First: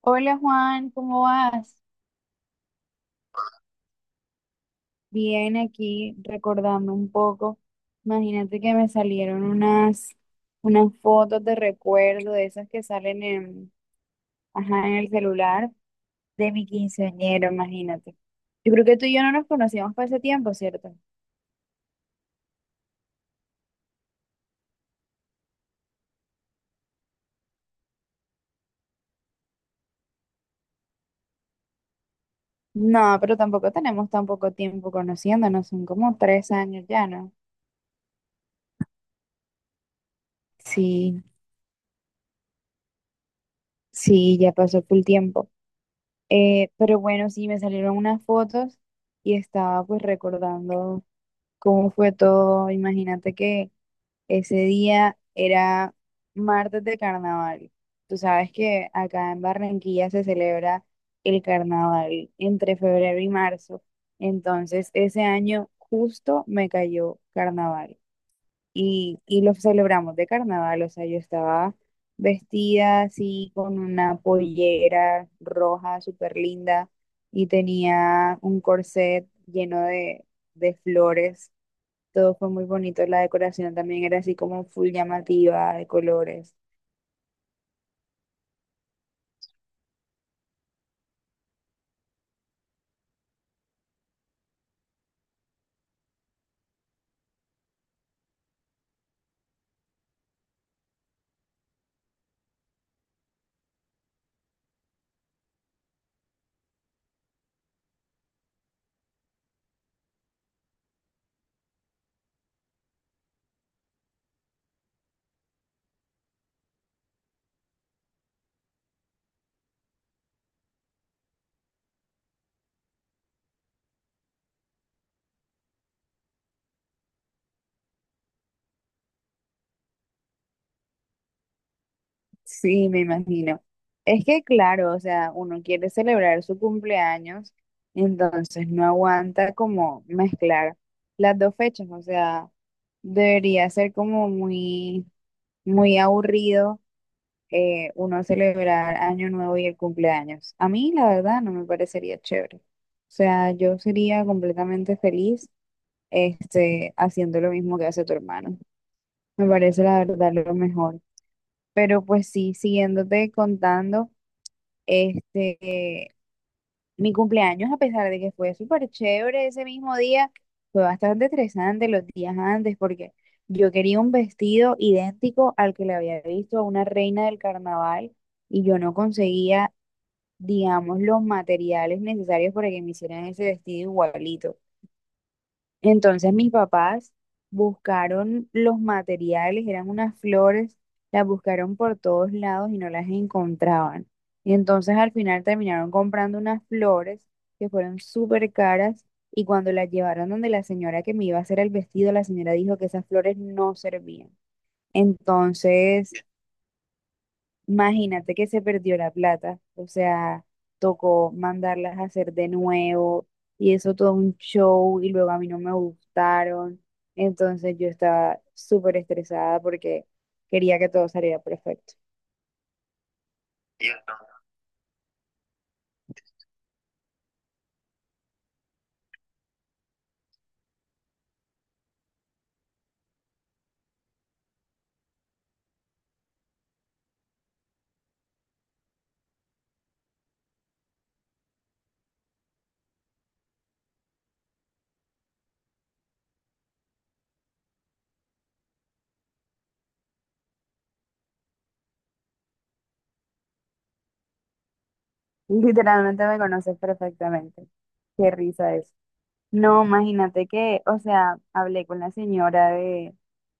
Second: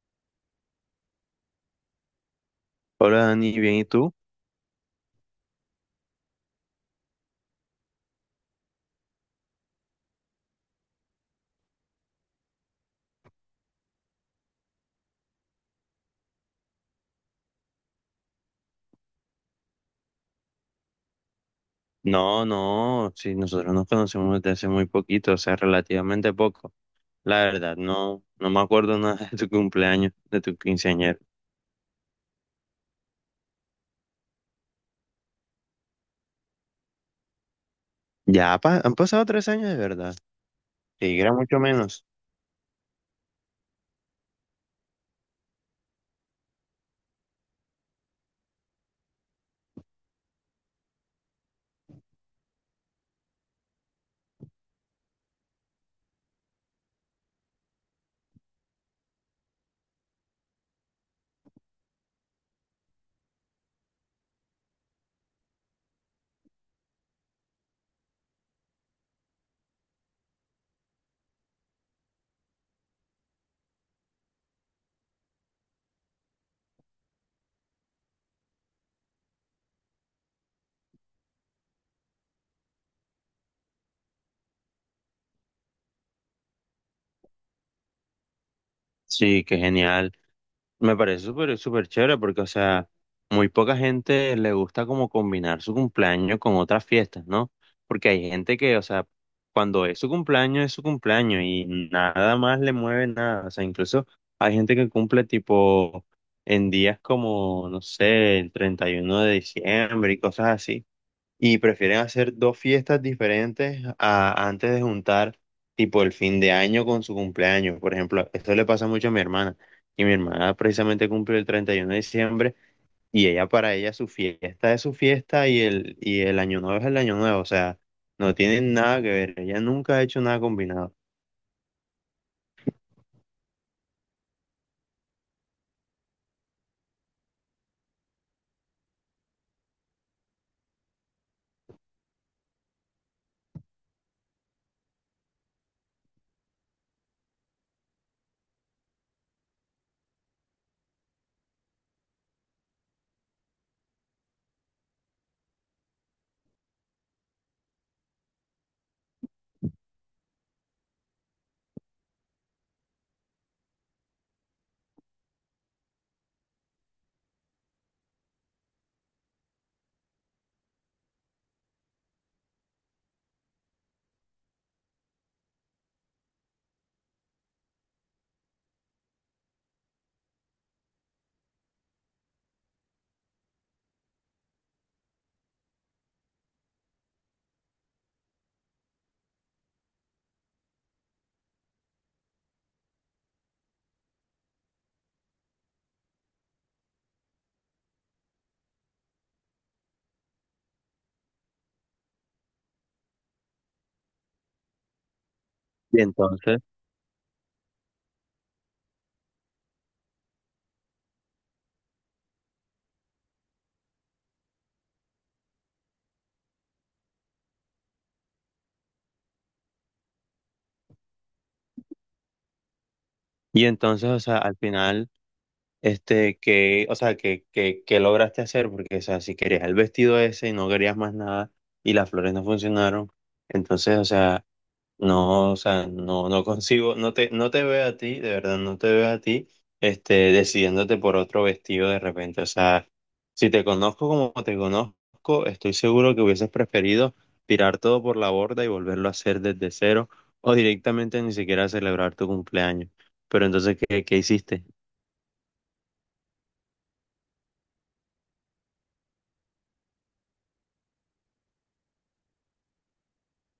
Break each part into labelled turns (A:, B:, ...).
A: Hola Juan, ¿cómo vas?
B: Hola Dani, ¿bien y tú?
A: Bien, aquí recordando un poco. Imagínate que me salieron unas fotos de recuerdo de esas que salen en, ajá, en el celular de mi quinceañero, imagínate. Yo creo que tú y yo no nos conocíamos por ese tiempo, ¿cierto?
B: No, no, sí, nosotros nos conocemos desde hace muy poquito, o sea, relativamente poco. La verdad, no, no me acuerdo nada de tu cumpleaños, de tu quinceañero.
A: No, pero tampoco tenemos tan poco tiempo conociéndonos, son como 3 años ya, ¿no?
B: Ya han pasado 3 años de verdad. Sí,
A: Sí,
B: era mucho menos.
A: sí, ya pasó full tiempo. Pero bueno, sí, me salieron unas fotos y estaba pues recordando cómo fue todo. Imagínate que ese día era martes de carnaval. Tú sabes que acá en Barranquilla se celebra el carnaval entre febrero y marzo. Entonces, ese año justo me cayó carnaval y lo celebramos de carnaval. O sea, yo estaba vestida así con una pollera roja súper linda y tenía un corset lleno de flores, todo fue muy bonito. La decoración también era así como full llamativa de colores.
B: Sí, qué genial. Me parece súper, súper chévere porque, o sea, muy poca gente le gusta como combinar su cumpleaños con otras fiestas, ¿no? Porque hay gente que, o sea, cuando es su cumpleaños y nada más le mueve nada. O sea, incluso hay gente que cumple tipo en días como, no sé, el 31 de diciembre y cosas así y prefieren hacer dos fiestas diferentes antes de juntar tipo el fin de año con su cumpleaños. Por ejemplo, esto le pasa mucho a mi hermana. Y mi hermana precisamente cumple el 31 de diciembre y ella para ella su fiesta es su fiesta y el año nuevo es el año nuevo. O sea, no tienen nada que ver. Ella nunca ha hecho nada combinado.
A: Sí, me imagino. Es que claro, o sea, uno quiere celebrar su cumpleaños, entonces no aguanta como mezclar las dos fechas. O sea, debería ser como muy, muy aburrido uno celebrar Año Nuevo y el cumpleaños. A mí, la verdad, no me parecería chévere. O sea, yo sería completamente feliz, haciendo lo mismo que hace tu hermano. Me parece la verdad lo mejor. Pero pues sí, siguiéndote contando, este, mi cumpleaños, a pesar de que fue súper chévere ese mismo día, fue bastante estresante los días antes porque yo quería un vestido idéntico al que le había visto a una reina del carnaval y yo no conseguía, digamos, los materiales necesarios para que me hicieran ese vestido igualito. Entonces mis papás buscaron los materiales, eran unas flores, las buscaron por todos lados y no las encontraban. Y entonces al final terminaron comprando unas flores que fueron súper caras, y cuando las llevaron donde la señora que me iba a hacer el vestido, la señora dijo que esas flores no servían.
B: Y
A: Entonces
B: entonces,
A: imagínate que se perdió la plata, o sea, tocó mandarlas a hacer de nuevo y eso todo un show y luego a mí no me gustaron. Entonces yo estaba súper estresada porque quería que todo saliera perfecto.
B: y entonces, o
A: Cierto.
B: sea, al final. O sea, que lograste hacer, porque, o sea, si querías el vestido ese y no querías más nada y las flores no funcionaron, entonces, o sea, no, no consigo, no te veo a ti, de verdad, no te veo a ti, decidiéndote por otro vestido de repente, o sea, si te conozco como te conozco, estoy seguro que hubieses preferido tirar todo por la borda y volverlo a hacer desde cero o directamente ni siquiera celebrar tu cumpleaños. Pero entonces, ¿qué hiciste?
A: Literalmente me conoces perfectamente. Qué risa eso. No, imagínate que, o sea, hablé con la señora de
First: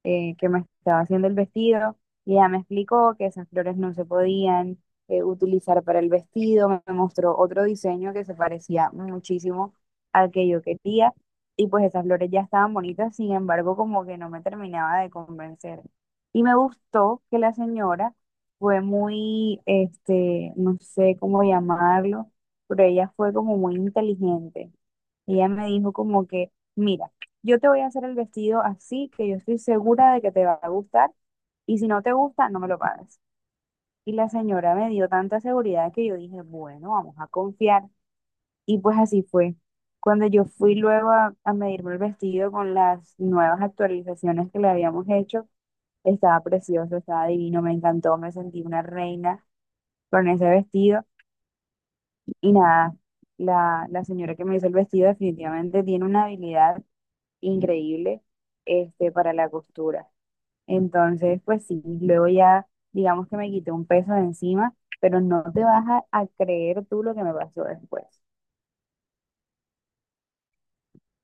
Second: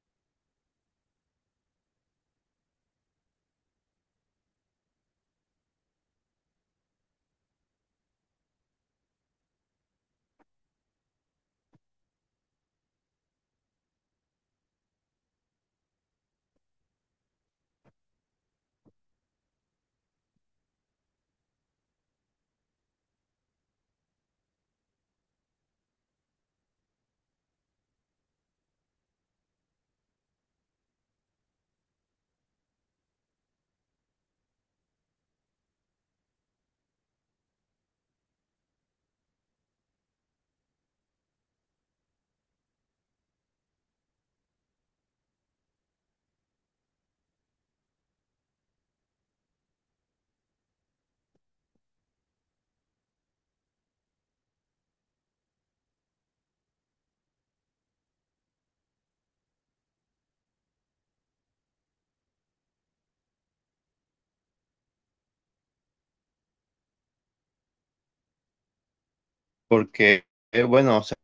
A: que me estaba haciendo el vestido y ella me explicó que esas flores no se podían utilizar para el vestido. Me mostró otro diseño que se parecía muchísimo al que yo quería y pues esas flores ya estaban bonitas, sin embargo, como que no me terminaba de convencer. Y me gustó que la señora fue muy, no sé cómo llamarlo, pero ella fue como muy inteligente y ella me dijo como que, mira, yo te voy a hacer el vestido así, que yo estoy segura de que te va a gustar, y si no te gusta, no me lo pagas. Y la señora me dio tanta seguridad que yo dije, bueno, vamos a confiar. Y pues así fue. Cuando yo fui luego a medirme el vestido con las nuevas actualizaciones que le habíamos hecho, estaba precioso, estaba divino, me encantó, me sentí una reina con ese vestido. Y nada, la señora que me hizo el vestido definitivamente tiene una habilidad increíble, para la costura. Entonces, pues sí, luego ya digamos que me quité un peso de encima, pero no te vas a creer tú lo que me pasó después.
B: Porque, bueno, o sea,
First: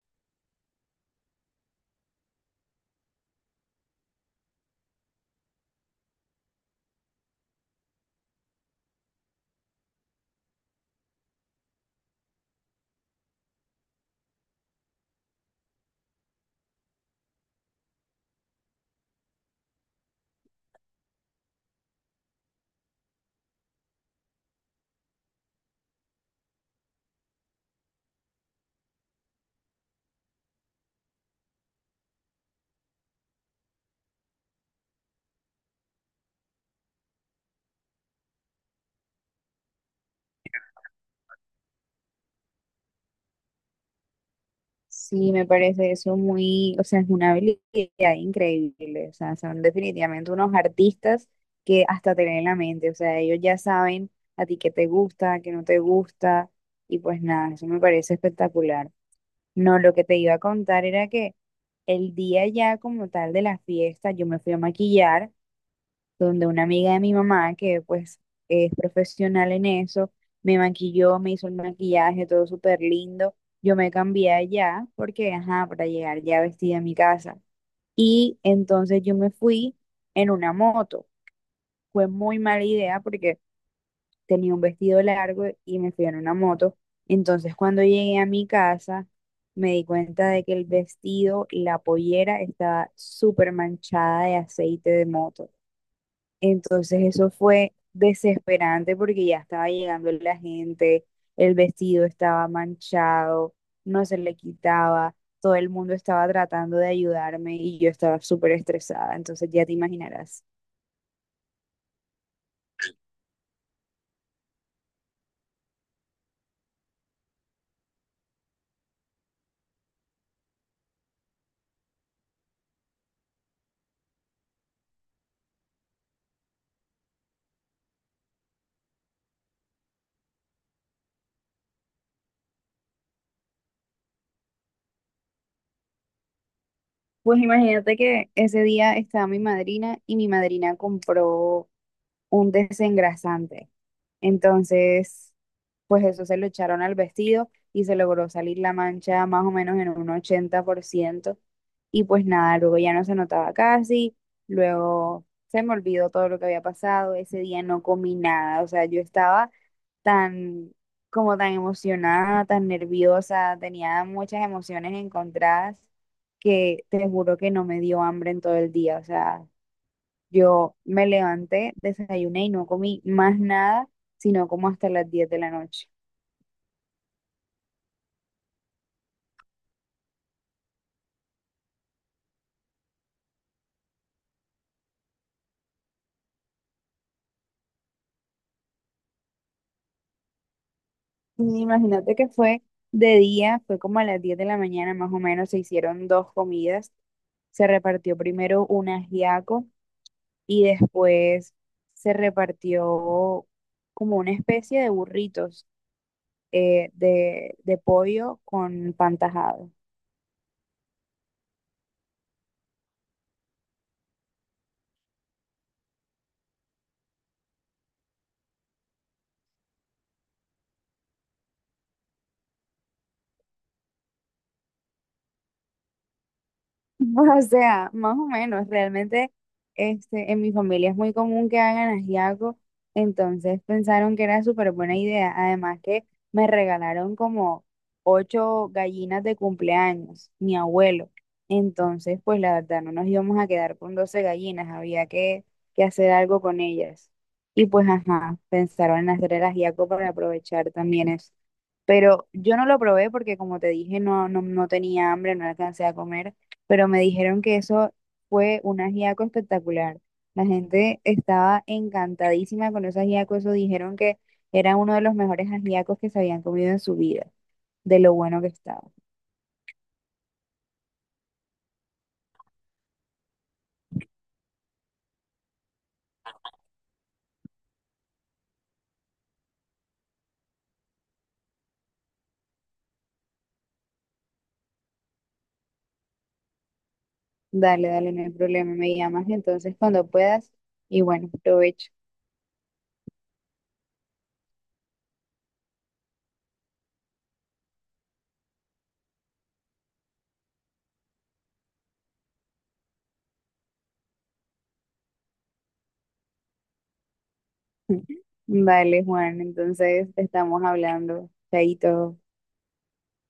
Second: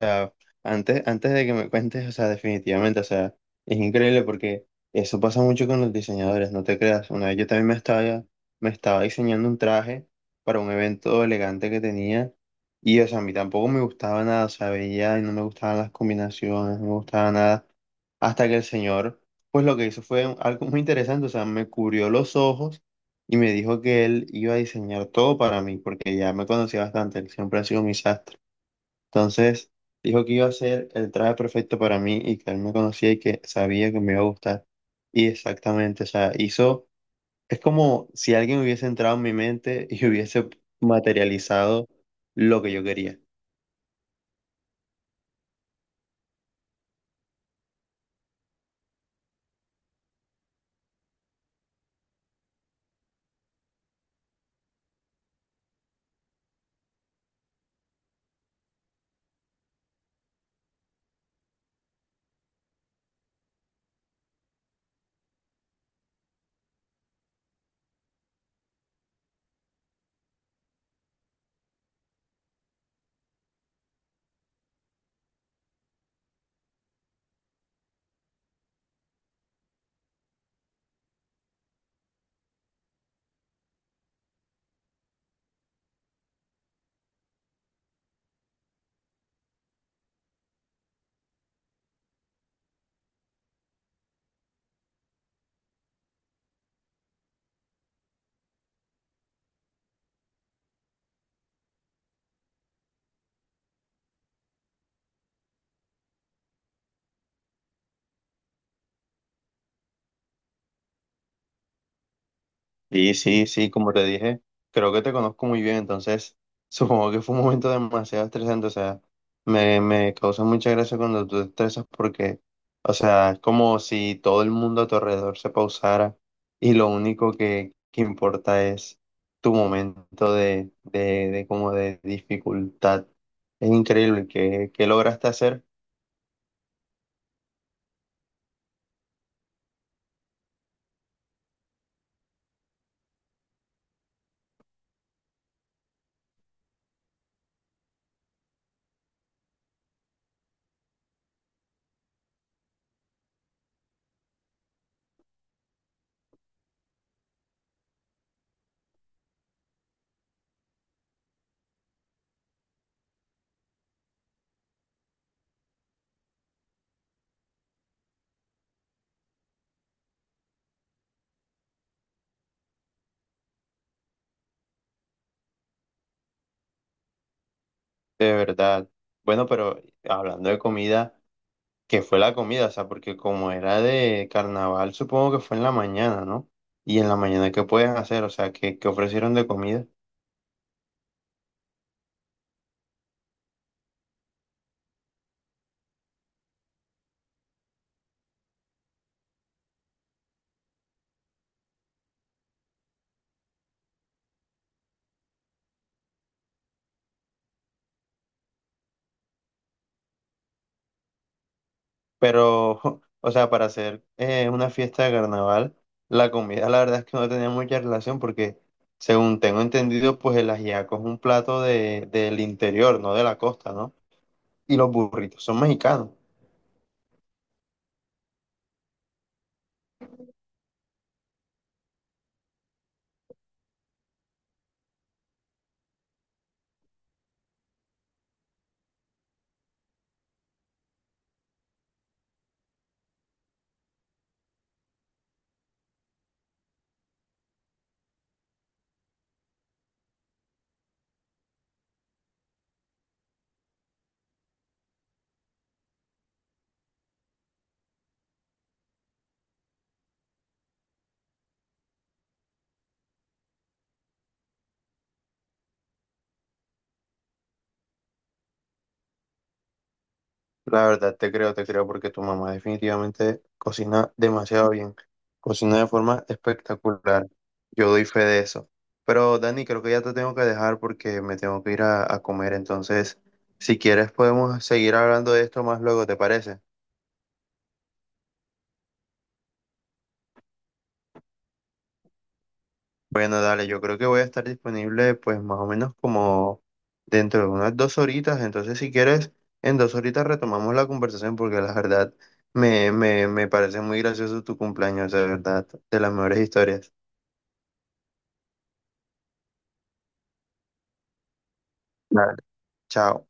B: sea, antes de que me cuentes, o sea, definitivamente, o sea, es increíble porque eso pasa mucho con los diseñadores, no te creas. Una vez yo también me estaba diseñando un traje para un evento elegante que tenía y, o sea, a mí tampoco me gustaba nada, o sea, veía y no me gustaban las combinaciones, no me gustaba nada, hasta que el señor, pues lo que hizo fue algo muy interesante, o sea, me cubrió los ojos y me dijo que él iba a diseñar todo para mí, porque ya me conocía bastante, él siempre ha sido mi sastre. Entonces dijo que iba a ser el traje perfecto para mí y que él me conocía y que sabía que me iba a gustar. Y exactamente, o sea, hizo, es como si alguien hubiese entrado en mi mente y hubiese materializado lo que yo quería.
A: Sí, me parece eso muy, o sea, es una habilidad increíble, o sea, son definitivamente unos artistas que hasta te leen la mente, o sea, ellos ya saben a ti qué te gusta, qué no te gusta, y pues nada, eso me parece espectacular. No, lo que te iba a contar era que el día ya como tal de la fiesta, yo me fui a maquillar donde una amiga de mi mamá, que pues es profesional en eso, me maquilló, me hizo el maquillaje, todo súper lindo. Yo me cambié allá porque, ajá, para llegar ya vestida a mi casa. Y entonces yo me fui en una moto. Fue muy mala idea porque tenía un vestido largo y me fui en una moto. Entonces, cuando llegué a mi casa, me di cuenta de que el vestido, la pollera, estaba súper manchada de aceite de moto. Entonces, eso fue desesperante porque ya estaba llegando la gente, el vestido estaba manchado, no se le quitaba, todo el mundo estaba tratando de ayudarme y yo estaba súper estresada. Entonces, ya te imaginarás.
B: Sí, sí, sí, como te dije, creo que te conozco muy bien, entonces supongo que fue un momento demasiado estresante, o sea, me causa mucha gracia cuando tú te estresas porque, o sea, es como si todo el mundo a tu alrededor se pausara y lo único que importa es tu momento de como de dificultad. Es increíble que lograste hacer
A: Pues imagínate que ese día estaba mi madrina y mi madrina compró un desengrasante. Entonces, pues eso se lo echaron al vestido y se logró salir la mancha más o menos en un 80%. Y pues nada, luego ya no se notaba casi, luego se me olvidó todo lo que había pasado, ese día no comí nada, o sea, yo estaba tan, como tan emocionada, tan nerviosa, tenía muchas emociones encontradas que te juro que no me dio hambre en todo el día. O sea, yo me levanté, desayuné y no comí más nada, sino como hasta las 10 de la noche.
B: de verdad. Bueno, pero hablando de comida. Que fue la comida? O sea, porque como era de carnaval, supongo que fue en la mañana, ¿no? Y en la mañana, ¿qué puedes hacer? O sea, ¿qué ofrecieron de comida?
A: Y imagínate que fue de día, fue como a las 10 de la mañana más o menos, se hicieron dos comidas. Se repartió primero un ajiaco y después se repartió como una especie de burritos, de pollo con pan tajado.
B: Pero, o sea, para hacer una fiesta de carnaval, la comida la verdad es que no tenía mucha relación porque, según tengo entendido, pues el ajiaco es un plato de, del interior, no de la costa, ¿no? Y los burritos son mexicanos.
A: O sea, más o menos, realmente, en mi familia es muy común que hagan ajiaco, entonces pensaron que era súper buena idea. Además que me regalaron como ocho gallinas de cumpleaños, mi abuelo. Entonces, pues la verdad, no nos íbamos a quedar con 12 gallinas, había que hacer algo con ellas. Y pues, ajá, pensaron en hacer el ajiaco para aprovechar también eso. Pero yo no lo probé porque, como te dije, no, no, no tenía hambre, no alcancé a comer, pero me dijeron que eso fue un ajiaco espectacular. La gente estaba encantadísima con ese ajiaco, eso dijeron que era uno de los mejores ajiacos que se habían comido en su vida, de lo bueno que estaba.
B: La verdad, te creo, porque tu mamá definitivamente cocina demasiado bien. Cocina de forma espectacular. Yo doy fe de eso. Pero Dani, creo que ya te tengo que dejar porque me tengo que ir a comer. Entonces, si quieres, podemos seguir hablando de esto más luego, ¿te parece?
A: Dale, dale, no hay problema, me llamas entonces cuando puedas y bueno, provecho.
B: Bueno, dale, yo creo que voy a estar disponible pues más o menos como dentro de unas 2 horitas, entonces si quieres, en 2 horitas retomamos la conversación porque la verdad me parece muy gracioso tu cumpleaños, de verdad, de las mejores historias.
A: Dale, Juan, entonces estamos hablando. Chaito.
B: Dale. Chao.